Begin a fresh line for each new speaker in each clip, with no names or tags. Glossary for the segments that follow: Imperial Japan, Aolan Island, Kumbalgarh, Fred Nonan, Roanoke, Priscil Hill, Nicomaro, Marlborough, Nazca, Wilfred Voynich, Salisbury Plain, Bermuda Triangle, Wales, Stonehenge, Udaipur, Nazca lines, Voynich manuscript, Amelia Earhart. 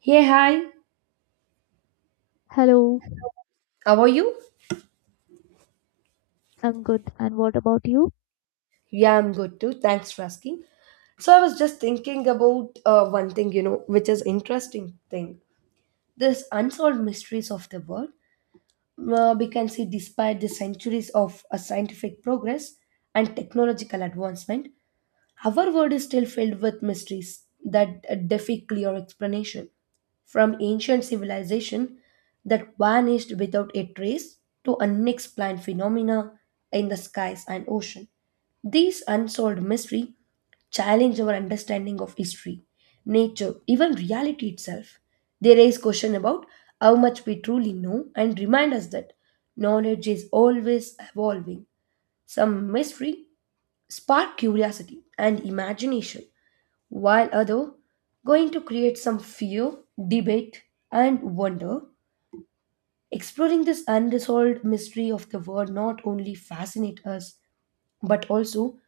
Hey, hi.
Hello,
How are you?
I'm good. And what about you?
Yeah, I'm good too. Thanks for asking. So I was just thinking about one thing, you know, which is interesting thing. This unsolved mysteries of the world. We can see despite the centuries of scientific progress and technological advancement, our world is still filled with mysteries that defy clear explanation. From ancient civilization that vanished without a trace to unexplained phenomena in the skies and ocean. These unsolved mysteries challenge our understanding of history, nature, even reality itself. They raise question about how much we truly know and remind us that knowledge is always evolving. Some mystery spark curiosity and imagination, while other going to create some fear, debate, and wonder. Exploring this unresolved mystery of the world not only fascinate us but also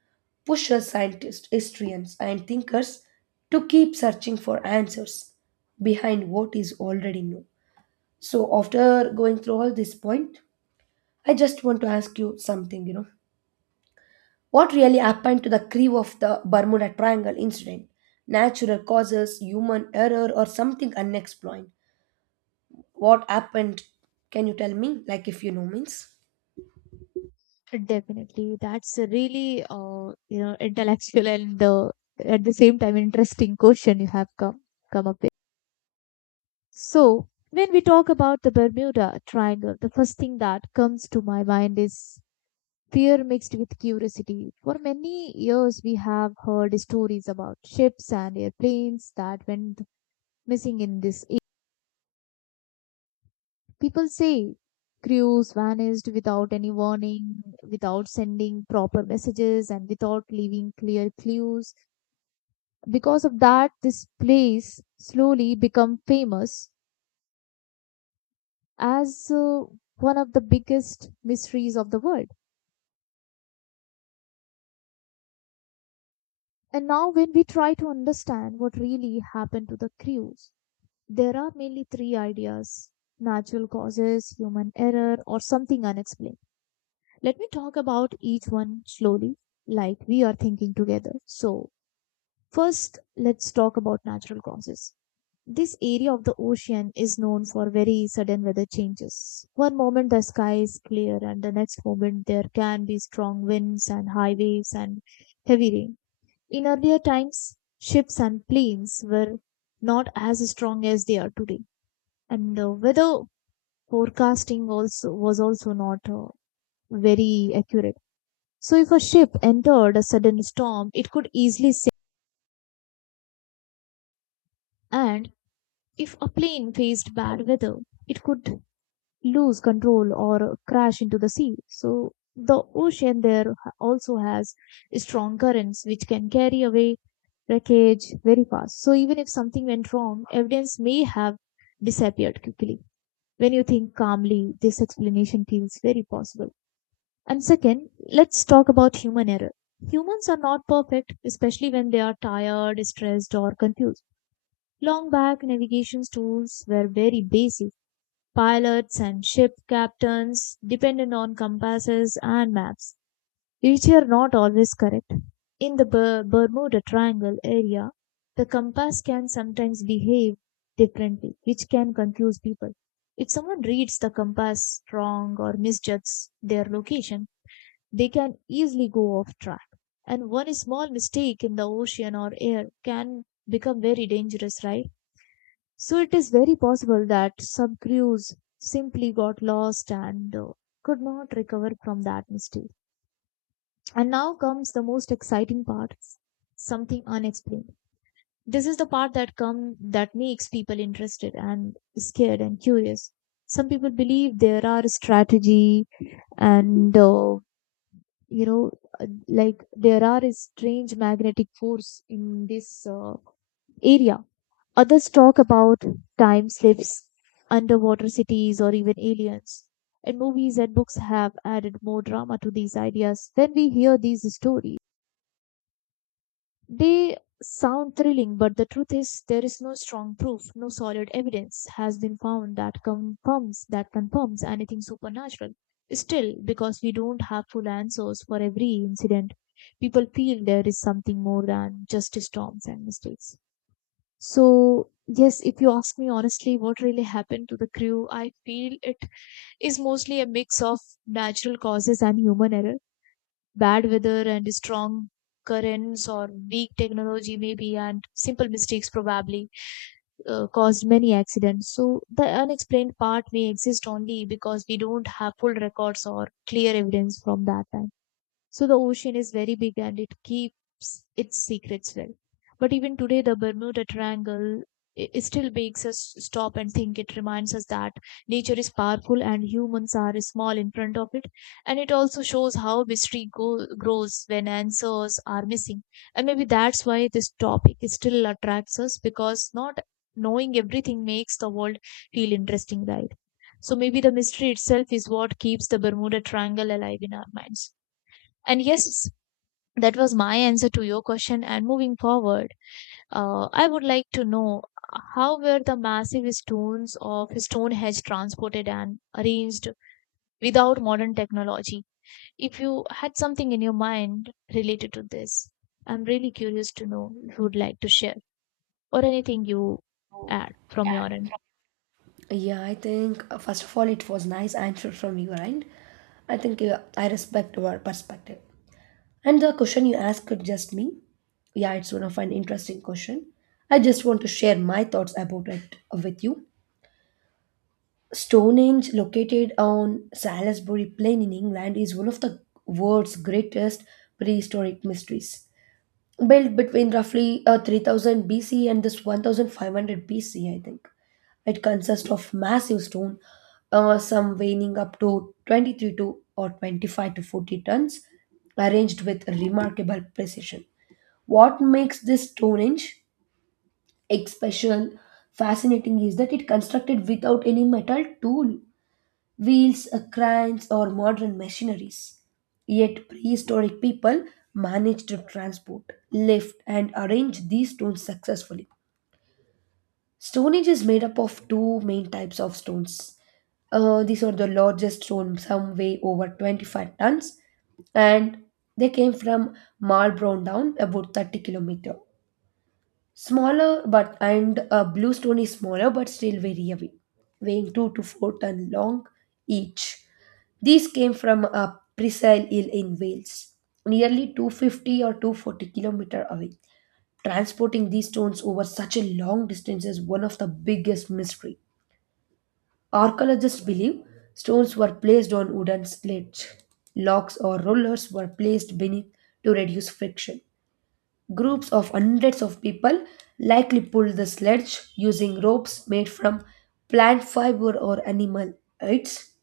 push us scientists, historians, and thinkers to keep searching for answers behind what is already known. So after going through all this point, I just want to ask you something, you know. What really happened to the crew of the Bermuda Triangle incident? Natural causes, human error, or something unexplained? What happened? Can you tell me? Like if you know means?
Definitely, that's a really intellectual and at the same time interesting question you have come up with. So when we talk about the Bermuda Triangle, the first thing that comes to my mind is fear mixed with curiosity. For many years, we have heard stories about ships and airplanes that went missing in this. People say crews vanished without any warning, without sending proper messages, and without leaving clear clues. Because of that, this place slowly become famous as one of the biggest mysteries of the world. And now, when we try to understand what really happened to the crews, there are mainly three ideas: natural causes, human error, or something unexplained. Let me talk about each one slowly, like we are thinking together. So, first, let's talk about natural causes. This area of the ocean is known for very sudden weather changes. One moment the sky is clear, and the next moment there can be strong winds and high waves and heavy rain. In earlier times, ships and planes were not as strong as they are today, and the weather forecasting also was also not very accurate. So if a ship entered a sudden storm, it could easily sink, and if a plane faced bad weather, it could lose control or crash into the sea. So the ocean there also has strong currents which can carry away wreckage very fast. So even if something went wrong, evidence may have disappeared quickly. When you think calmly, this explanation feels very possible. And second, let's talk about human error. Humans are not perfect, especially when they are tired, stressed, or confused. Long back, navigation tools were very basic. Pilots and ship captains depended on compasses and maps, which are not always correct. In the Bermuda Triangle area, the compass can sometimes behave differently, which can confuse people. If someone reads the compass wrong or misjudges their location, they can easily go off track, and one small mistake in the ocean or air can become very dangerous, right? So it is very possible that some crews simply got lost and could not recover from that mistake. And now comes the most exciting part, something unexplained. This is the part that makes people interested and scared and curious. Some people believe there are strategy and you know like there are a strange magnetic force in this area. Others talk about time slips, underwater cities, or even aliens. And movies and books have added more drama to these ideas. When we hear these stories, they sound thrilling, but the truth is there is no strong proof, no solid evidence has been found that confirms anything supernatural. Still, because we don't have full answers for every incident, people feel there is something more than just storms and mistakes. So, yes, if you ask me honestly what really happened to the crew, I feel it is mostly a mix of natural causes and human error, bad weather and strong currents or weak technology maybe and simple mistakes probably caused many accidents. So the unexplained part may exist only because we don't have full records or clear evidence from that time. So the ocean is very big and it keeps its secrets well. But even today, the Bermuda Triangle it still makes us stop and think. It reminds us that nature is powerful and humans are small in front of it. And it also shows how mystery grows when answers are missing. And maybe that's why this topic is still attracts us, because not knowing everything makes the world feel interesting, right? So maybe the mystery itself is what keeps the Bermuda Triangle alive in our minds. And yes, that was my answer to your question. And moving forward, I would like to know how were the massive stones of Stonehenge transported and arranged without modern technology? If you had something in your mind related to this, I'm really curious to know if you would like to share or anything you add from your end.
Yeah, I think first of all it was nice answer from your end. I think I respect your perspective. And the question you asked could just me. Yeah, it's one of an interesting question. I just want to share my thoughts about it with you. Stonehenge, located on Salisbury Plain in England, is one of the world's greatest prehistoric mysteries. Built between roughly 3000 BC and this 1500 BC, I think. It consists of massive stone, some weighing up to 23 to or 25 to 40 tons, arranged with remarkable precision. What makes this Stonehenge special fascinating is that it constructed without any metal tool wheels, cranes, or modern machineries. Yet prehistoric people managed to transport, lift, and arrange these stones successfully. Stone Age is made up of two main types of stones. These are the largest stone, some weigh over 25 tons, and they came from Marlborough down about 30 kilometer. Smaller but and bluestone is smaller but still very heavy, weighing two to four ton long each. These came from a Priscil Hill in Wales, nearly 250 or 240 kilometer away. Transporting these stones over such a long distance is one of the biggest mystery. Archaeologists believe stones were placed on wooden sleds. Logs or rollers were placed beneath to reduce friction. Groups of hundreds of people likely pulled the sledge using ropes made from plant fiber or animal hides.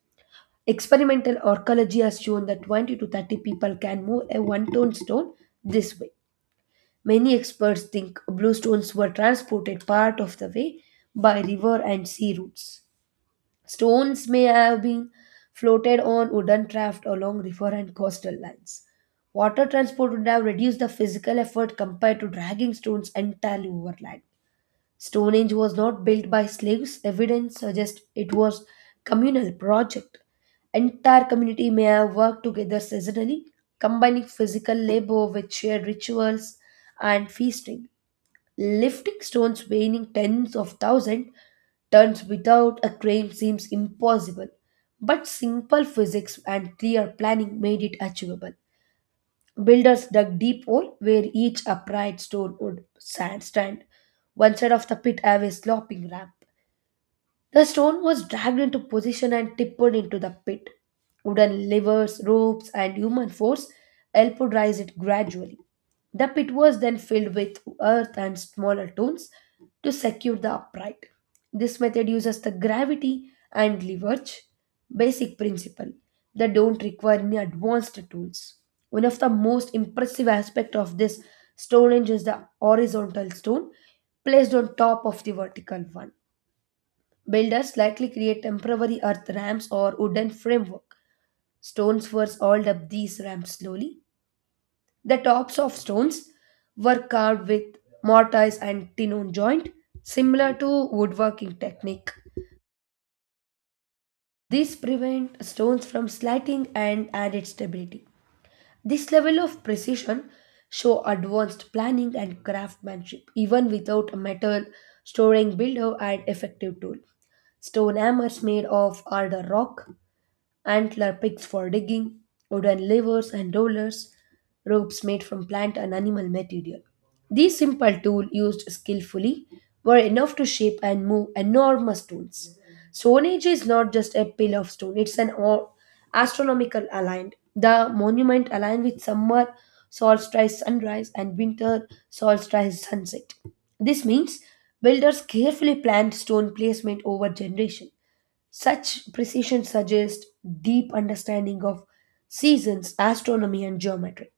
Experimental archaeology has shown that 20 to 30 people can move a one ton stone this way. Many experts think blue stones were transported part of the way by river and sea routes. Stones may have been floated on wooden raft along river and coastal lines. Water transport would have reduced the physical effort compared to dragging stones entirely overland. Stonehenge was not built by slaves. Evidence suggests it was communal project. Entire community may have worked together seasonally, combining physical labor with shared rituals and feasting. Lifting stones weighing tens of thousands tons without a crane seems impossible, but simple physics and clear planning made it achievable. Builders dug deep hole where each upright stone stand. One side of the pit have a sloping ramp, the stone was dragged into position and tipped into the pit. Wooden levers, ropes, and human force helped raise it gradually. The pit was then filled with earth and smaller stones to secure the upright. This method uses the gravity and leverage basic principle that don't require any advanced tools. One of the most impressive aspects of this Stonehenge is the horizontal stone placed on top of the vertical one. Builders likely create temporary earth ramps or wooden framework. Stones were hauled up these ramps slowly. The tops of stones were carved with mortise and tinon joint, similar to woodworking technique. This prevent stones from sliding and added stability. This level of precision show advanced planning and craftsmanship, even without a metal storing builder and effective tool. Stone hammers made of harder rock, antler picks for digging, wooden levers and rollers, ropes made from plant and animal material. These simple tools used skillfully were enough to shape and move enormous stones. Stone Age is not just a pile of stone, it's astronomical aligned. The monument aligned with summer solstice sunrise and winter solstice sunset. This means builders carefully planned stone placement over generation. Such precision suggests deep understanding of seasons, astronomy, and geometry.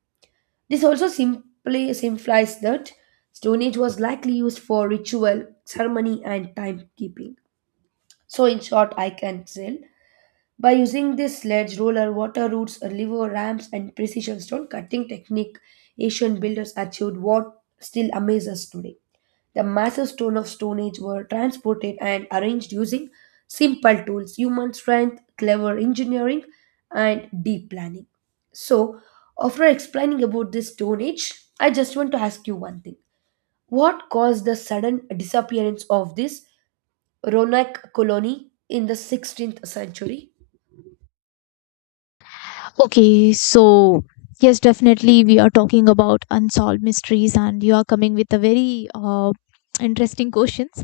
This also simply simplifies that Stone Age was likely used for ritual, ceremony, and timekeeping. So, in short, I can say by using this sledge, roller, water routes, a lever, ramps, and precision stone cutting technique, Asian builders achieved what still amazes us today. The massive stone of Stone Age were transported and arranged using simple tools, human strength, clever engineering, and deep planning. So, after explaining about this Stone Age, I just want to ask you one thing. What caused the sudden disappearance of this Ronak colony in the 16th century?
Okay, so yes, definitely we are talking about unsolved mysteries, and you are coming with a very interesting questions.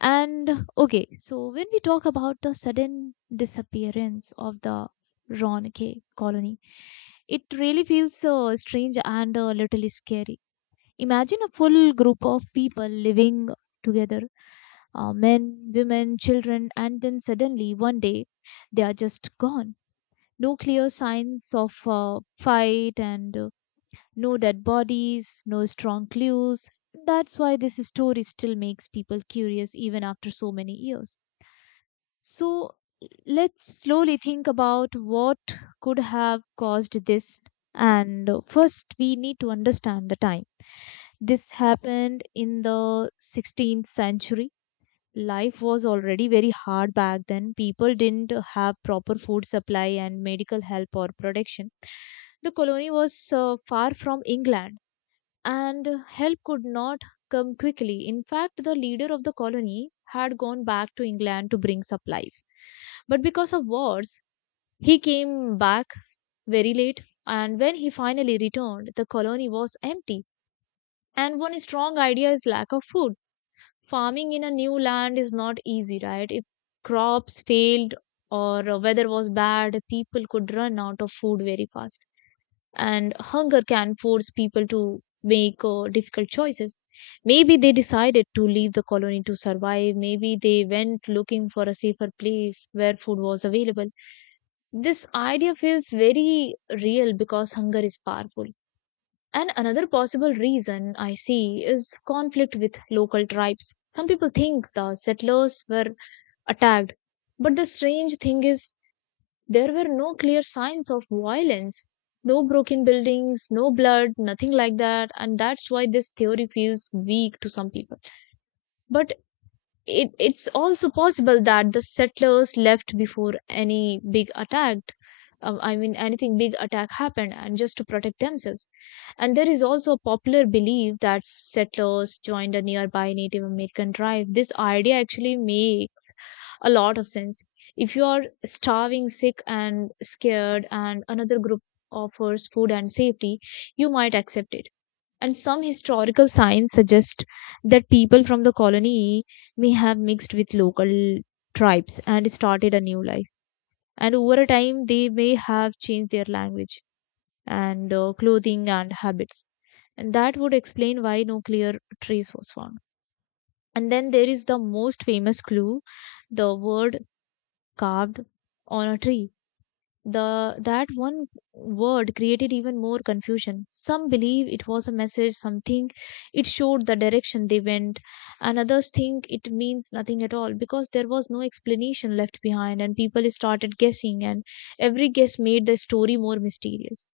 And okay, so when we talk about the sudden disappearance of the Ronke colony, it really feels strange and a little scary. Imagine a full group of people living together, men, women, children, and then suddenly one day they are just gone. No clear signs of fight and no dead bodies, no strong clues. That's why this story still makes people curious even after so many years. So let's slowly think about what could have caused this. And first, we need to understand the time. This happened in the 16th century. Life was already very hard back then. People didn't have proper food supply and medical help or protection. The colony was far from England and help could not come quickly. In fact, the leader of the colony had gone back to England to bring supplies. But because of wars, he came back very late, and when he finally returned, the colony was empty. And one strong idea is lack of food. Farming in a new land is not easy, right? If crops failed or weather was bad, people could run out of food very fast, and hunger can force people to make difficult choices. Maybe they decided to leave the colony to survive. Maybe they went looking for a safer place where food was available. This idea feels very real because hunger is powerful. And another possible reason I see is conflict with local tribes. Some people think the settlers were attacked, but the strange thing is there were no clear signs of violence, no broken buildings, no blood, nothing like that. And that's why this theory feels weak to some people. But it's also possible that the settlers left before any big attack. I mean, anything big attack happened, and just to protect themselves. And there is also a popular belief that settlers joined a nearby Native American tribe. This idea actually makes a lot of sense. If you are starving, sick, and scared, and another group offers food and safety, you might accept it. And some historical signs suggest that people from the colony may have mixed with local tribes and started a new life. And over a time, they may have changed their language and clothing and habits. And that would explain why no clear trace was found. And then there is the most famous clue, the word carved on a tree. The that one word created even more confusion. Some believe it was a message, some think it showed the direction they went, and others think it means nothing at all, because there was no explanation left behind, and people started guessing, and every guess made the story more mysterious.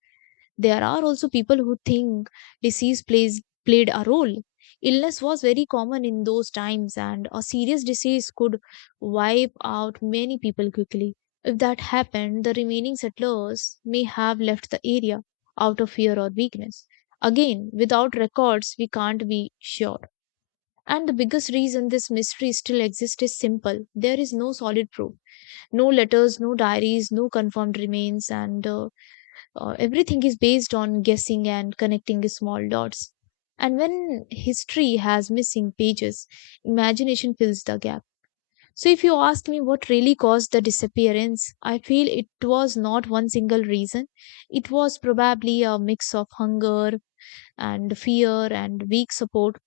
There are also people who think disease plays played a role. Illness was very common in those times, and a serious disease could wipe out many people quickly. If that happened, the remaining settlers may have left the area out of fear or weakness. Again, without records, we can't be sure. And the biggest reason this mystery still exists is simple: there is no solid proof, no letters, no diaries, no confirmed remains, and everything is based on guessing and connecting small dots. And when history has missing pages, imagination fills the gap. So, if you ask me what really caused the disappearance, I feel it was not one single reason. It was probably a mix of hunger and fear and weak support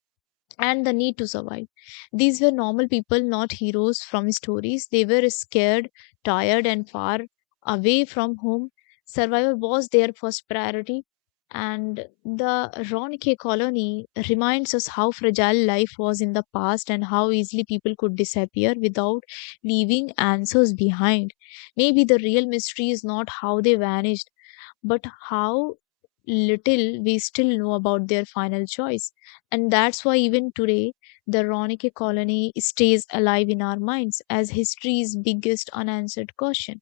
and the need to survive. These were normal people, not heroes from stories. They were scared, tired, and far away from home. Survival was their first priority. And the Ronke colony reminds us how fragile life was in the past and how easily people could disappear without leaving answers behind. Maybe the real mystery is not how they vanished, but how little we still know about their final choice. And that's why even today, the Ronicky colony stays alive in our minds as history's biggest unanswered question.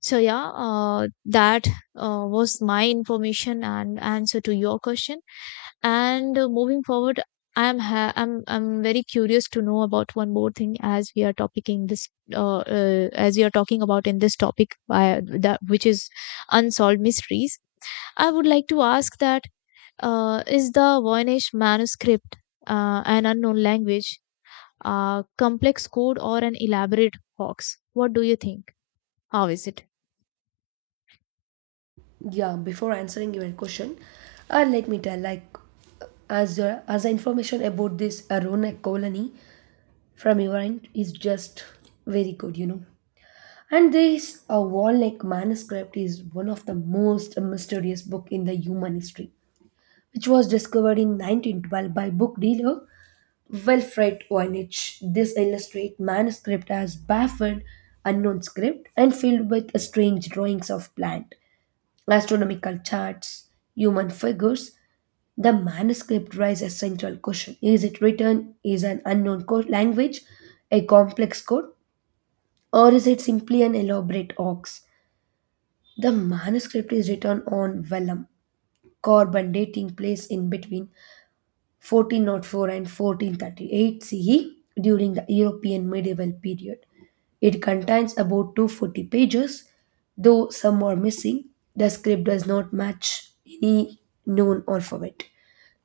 So yeah, that was my information and answer to your question. And moving forward, I am ha- I'm very curious to know about one more thing. As we are talking about in this topic that which is unsolved mysteries. I would like to ask that is the Voynich manuscript an unknown language, a complex code, or an elaborate hoax? What do you think? How is it?
Yeah, before answering your question, let me tell like as information about this Ronak colony from Iran is just very good, you know. And this a Wall-like manuscript is one of the most mysterious book in the human history, which was discovered in 1912 by book dealer Wilfred Voynich. This illustrate manuscript as baffled, unknown script, and filled with strange drawings of plant, astronomical charts, human figures, the manuscript raises a central question. Is it written? Is an unknown code language a complex code? Or is it simply an elaborate hoax? The manuscript is written on vellum, carbon dating place in between, 1404 and 1438 CE during the European medieval period. It contains about 240 pages, though some are missing. The script does not match any known alphabet.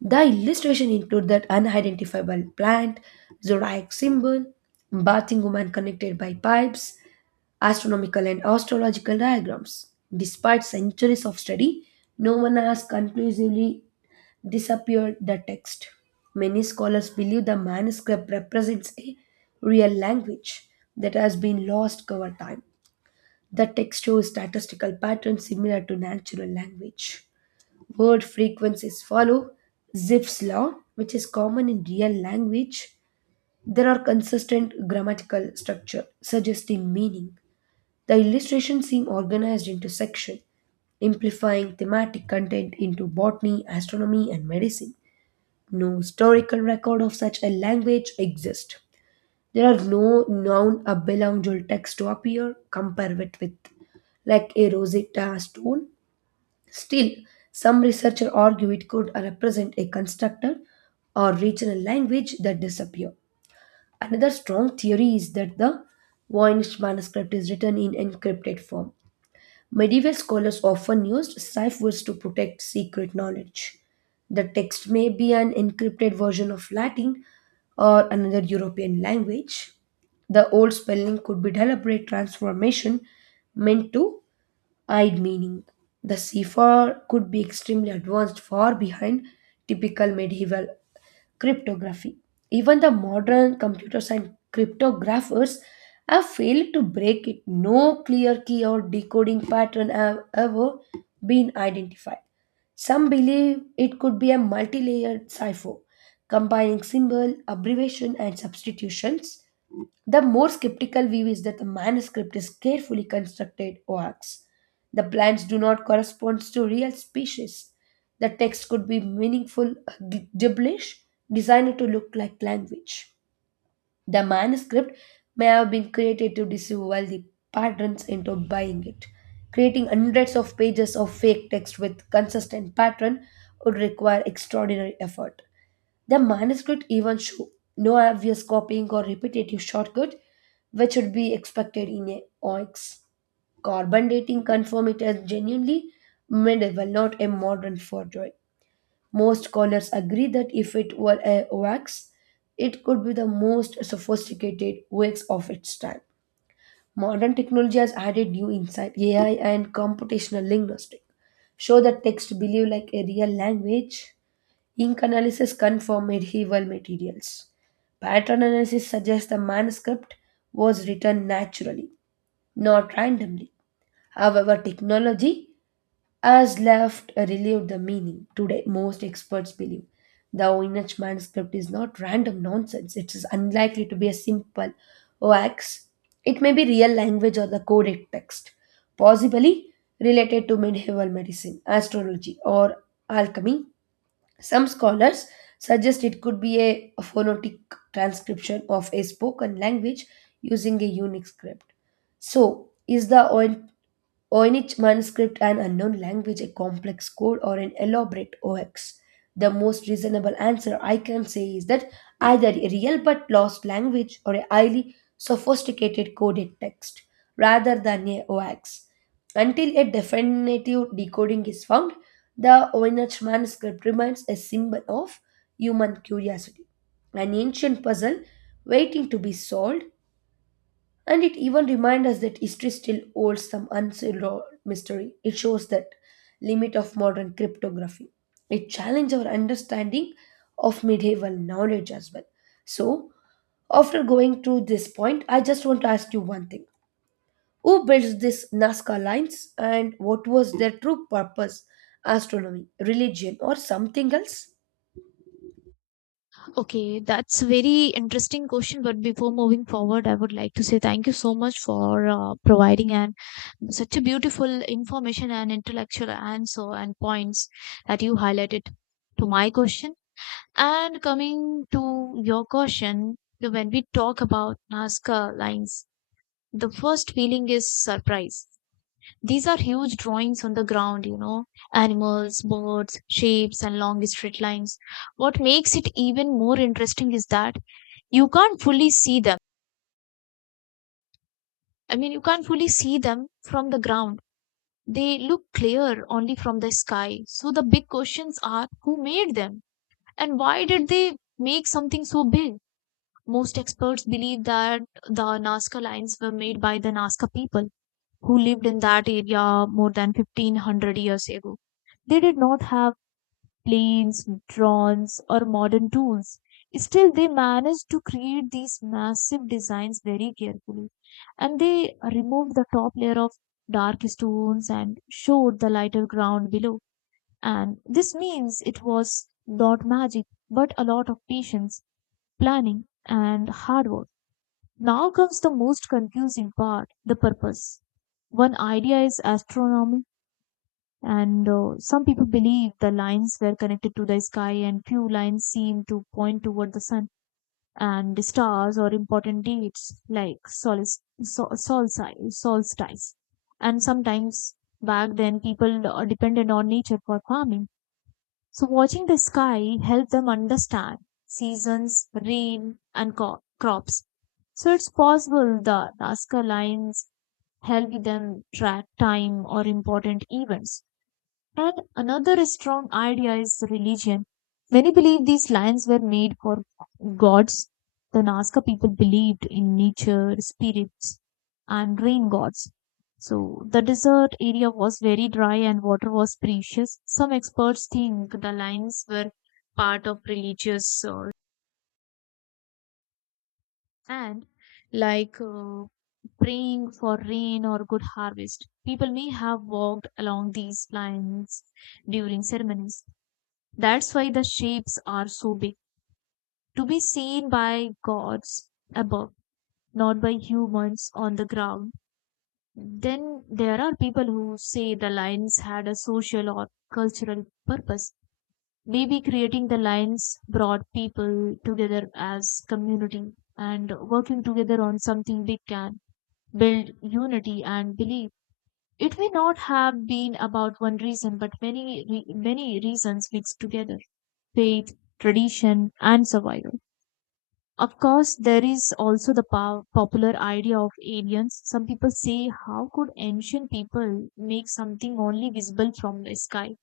The illustration include that unidentifiable plant, zodiac symbol, bathing woman connected by pipes, astronomical and astrological diagrams. Despite centuries of study, no one has conclusively disappeared the text. Many scholars believe the manuscript represents a real language that has been lost over time. The text shows statistical patterns similar to natural language. Word frequencies follow Zipf's law, which is common in real language. There are consistent grammatical structure suggesting meaning. The illustrations seem organized into sections, amplifying thematic content into botany, astronomy, and medicine. No historical record of such a language exists. There are no known Abelangel texts to appear, compare it with, like a Rosetta Stone. Still, some researchers argue it could represent a constructed or regional language that disappeared. Another strong theory is that the Voynich manuscript is written in encrypted form. Medieval scholars often used ciphers to protect secret knowledge. The text may be an encrypted version of Latin or another European language. The old spelling could be deliberate transformation meant to hide meaning. The cipher could be extremely advanced, far behind typical medieval cryptography. Even the modern computers and cryptographers have failed to break it. No clear key or decoding pattern have ever been identified. Some believe it could be a multi layered cipher combining symbol, abbreviation, and substitutions. The more skeptical view is that the manuscript is carefully constructed works. The plans do not correspond to real species. The text could be meaningful gibberish designed to look like language. The manuscript may have been created to deceive the patterns into buying it. Creating hundreds of pages of fake text with consistent pattern would require extraordinary effort. The manuscript even show no obvious copying or repetitive shortcut, which would be expected in a OX. Carbon dating confirmed it as genuinely medieval, not a modern forgery. Most scholars agree that if it were a wax, it could be the most sophisticated wax of its time. Modern technology has added new insight. AI and computational linguistics show that text behave like a real language. Ink analysis confirms medieval materials. Pattern analysis suggests the manuscript was written naturally, not randomly. However, technology as left relieved the meaning. Today, most experts believe the Oinach manuscript is not random nonsense. It is unlikely to be a simple wax. It may be real language or the coded text, possibly related to medieval medicine, astrology, or alchemy. Some scholars suggest it could be a phonetic transcription of a spoken language using a unique script. So, is the or in each manuscript, an unknown language, a complex code, or an elaborate OX. The most reasonable answer I can say is that either a real but lost language or a highly sophisticated coded text, rather than a OX. Until a definitive decoding is found, the Oinach manuscript remains a symbol of human curiosity, an ancient puzzle waiting to be solved, and it even reminds us that history still holds some unsolved mystery. It shows that limit of modern cryptography. It challenges our understanding of medieval knowledge as well. So, after going through this point, I just want to ask you one thing. Who built these Nazca lines and what was their true purpose? Astronomy, religion, or something else?
Okay, that's a very interesting question. But before moving forward, I would like to say thank you so much for providing an such a beautiful information and intellectual answer and points that you highlighted to my question. And coming to your question, when we talk about Nazca lines, the first feeling is surprise. These are huge drawings on the ground, you know, animals, birds, shapes, and long straight lines. What makes it even more interesting is that you can't fully see them. I mean, you can't fully see them from the ground. They look clear only from the sky. So the big questions are who made them and why did they make something so big? Most experts believe that the Nazca lines were made by the Nazca people who lived in that area more than 1500 years ago. They did not have planes, drones, or modern tools. Still, they managed to create these massive designs very carefully. And they removed the top layer of dark stones and showed the lighter ground below. And this means it was not magic, but a lot of patience, planning, and hard work. Now comes the most confusing part the purpose. One idea is astronomy, and some people believe the lines were connected to the sky, and few lines seem to point toward the sun and the stars or important dates like solstice. And sometimes back then, people depended on nature for farming so watching the sky helped them understand seasons, rain, and crops. So it's possible the Nazca lines helped them track time or important events. And another strong idea is religion. Many believe these lands were made for gods. The Nazca people believed in nature, spirits, and rain gods. So the desert area was very dry and water was precious. Some experts think the lines were part of religious and like praying for rain or good harvest. People may have walked along these lines during ceremonies. That's why the shapes are so big, to be seen by gods above, not by humans on the ground. Then there are people who say the lions had a social or cultural purpose. Maybe creating the lions brought people together as community and working together on something big can build unity and belief. It may not have been about one reason, but many, many reasons mixed together faith, tradition, and survival. Of course, there is also the popular idea of aliens. Some people say, how could ancient people make something only visible from the sky?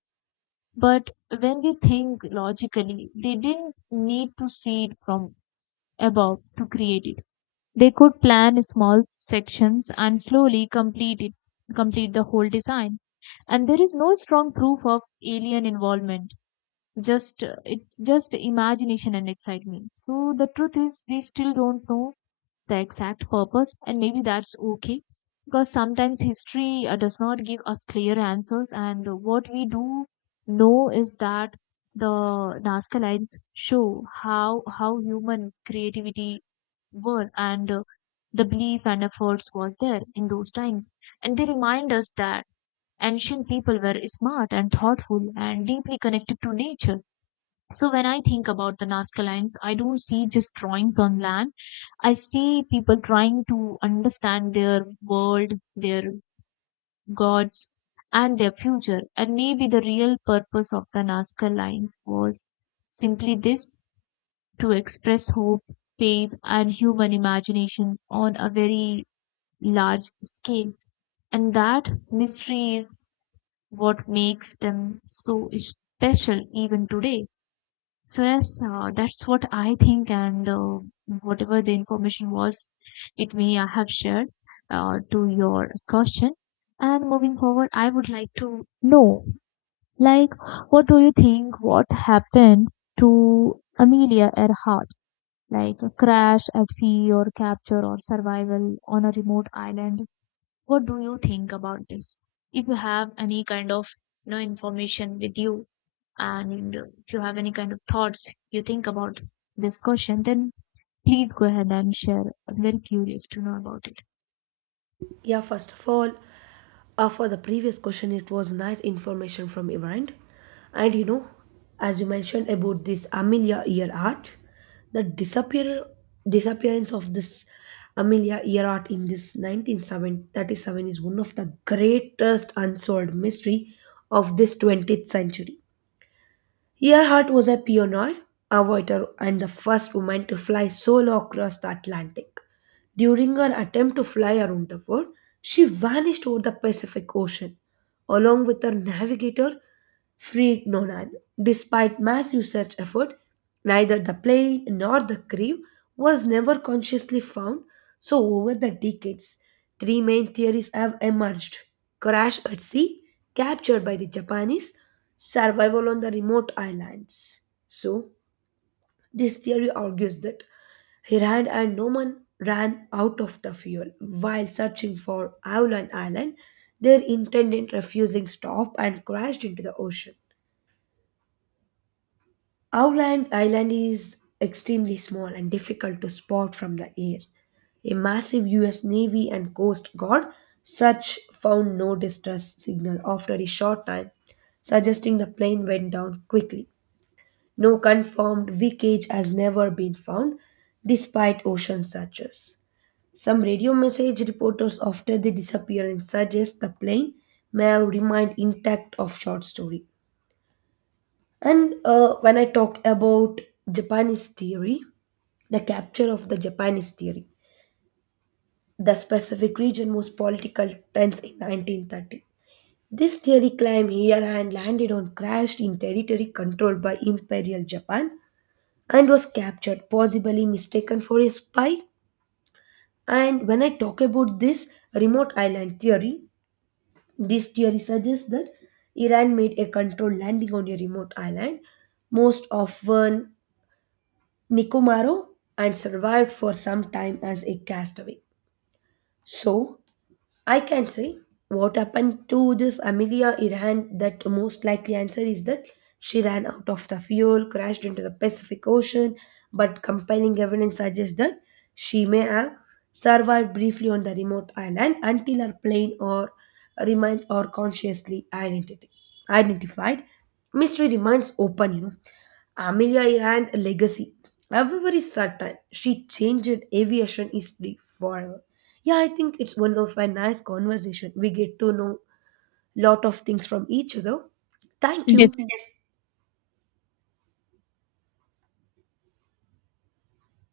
But when we think logically, they didn't need to see it from above to create it. They could plan small sections and slowly complete the whole design. And there is no strong proof of alien involvement. Just It's just imagination and excitement. So the truth is, we still don't know the exact purpose, and maybe that's okay because sometimes history does not give us clear answers, and what we do know is that the Nazca lines show how human creativity were and the belief and efforts was there in those times, and they remind us that ancient people were smart and thoughtful and deeply connected to nature. So when I think about the Nazca lines, I don't see just drawings on land. I see people trying to understand their world, their gods, and their future. And maybe the real purpose of the Nazca lines was simply this to express hope, faith, and human imagination on a very large scale. And that mystery is what makes them so special even today. So yes, that's what I think, and whatever the information was with me, I have shared to your question. And moving forward, I would like to know, like, what do you think? What happened to Amelia Earhart? Like a crash at sea, or capture, or survival on a remote island? What do you think about this? If you have any kind of you know information with you, and if you have any kind of thoughts you think about this question, then please go ahead and share. I'm very curious to know about it.
Yeah, first of all, for the previous question, it was nice information from your end. And you know, as you mentioned about this Amelia ear art, the disappearance of this Amelia ear art in this 1937 is one of the greatest unsolved mystery of this 20th century. Earhart was a pioneer, avoider, and the first woman to fly solo across the Atlantic. During her attempt to fly around the world, she vanished over the Pacific Ocean, along with her navigator, Fred Nonan. Despite massive search effort, neither the plane nor the crew was never consciously found, so over the decades, three main theories have emerged. Crash at sea, captured by the Japanese, survival on the remote islands. So, this theory argues that Hiran and Noman ran out of the fuel while searching for Aolan Island. Their intended refusing stop and crashed into the ocean. Aolan Island is extremely small and difficult to spot from the air. A massive US Navy and Coast Guard search found no distress signal after a short time, suggesting the plane went down quickly. No confirmed wreckage has never been found, despite ocean searches. Some radio message reporters after the disappearance suggest the plane may have remained intact of short story. And when I talk about Japanese theory, the capture of the Japanese theory, the specific region was political tense in 1930. This theory claimed here and landed on crashed in territory controlled by Imperial Japan and was captured, possibly mistaken for a spy. And when I talk about this remote island theory, this theory suggests that Iran made a controlled landing on a remote island, most often Nicomaro, and survived for some time as a castaway. So, I can say what happened to this Amelia Earhart that most likely answer is that she ran out of the fuel, crashed into the Pacific Ocean, but compelling evidence suggests that she may have survived briefly on the remote island until her plane or remains are consciously identity, identified. Mystery remains open, you know. Amelia Earhart legacy. However is certain, she changed aviation history forever. Yeah, I think it's one of my nice conversation. We get to know lot of things from each other. Thank you.